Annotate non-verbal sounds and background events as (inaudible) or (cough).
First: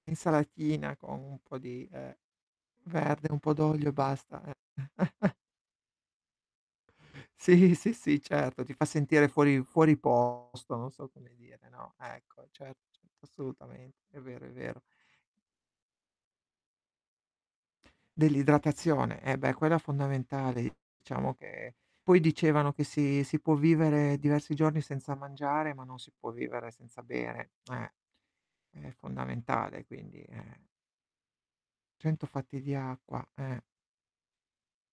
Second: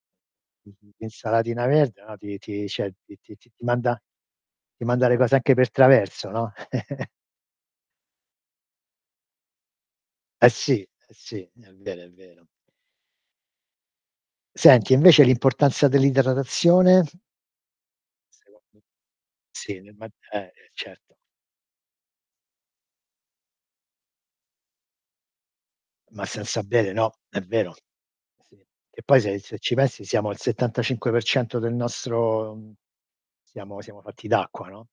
Mh-mh. Insalatina con un po' l'insalatina di, verde, no, ehm, ti ti cioè ti verde, ti un ti po' d'olio e manda basta, eh. ti manda le (chuckles) cose anche per traverso, no? (chuckles) Sì, sì, sì certo, ti fa sentire fuori fuori Eh posto sì, eh non so come sì, dire, è no. vero, è vero. Ecco, certo, certo, assolutamente, è vero, è vero. Senti invece l'importanza dell'idratazione? Secondo Dell'idratazione, eh beh quella sì, ne ma eh, eh fondamentale certo. diciamo che poi dicevano che si si può vivere diversi giorni senza mangiare, ma non si Ma può senza vivere bere senza no, è bere, vero. eh. Sì, È che poi se se ci fondamentale pensi quindi, siamo al eh. 75% del 100 nostro, fatti di mhmm, acqua, eh. siamo siamo fatti d'acqua, no?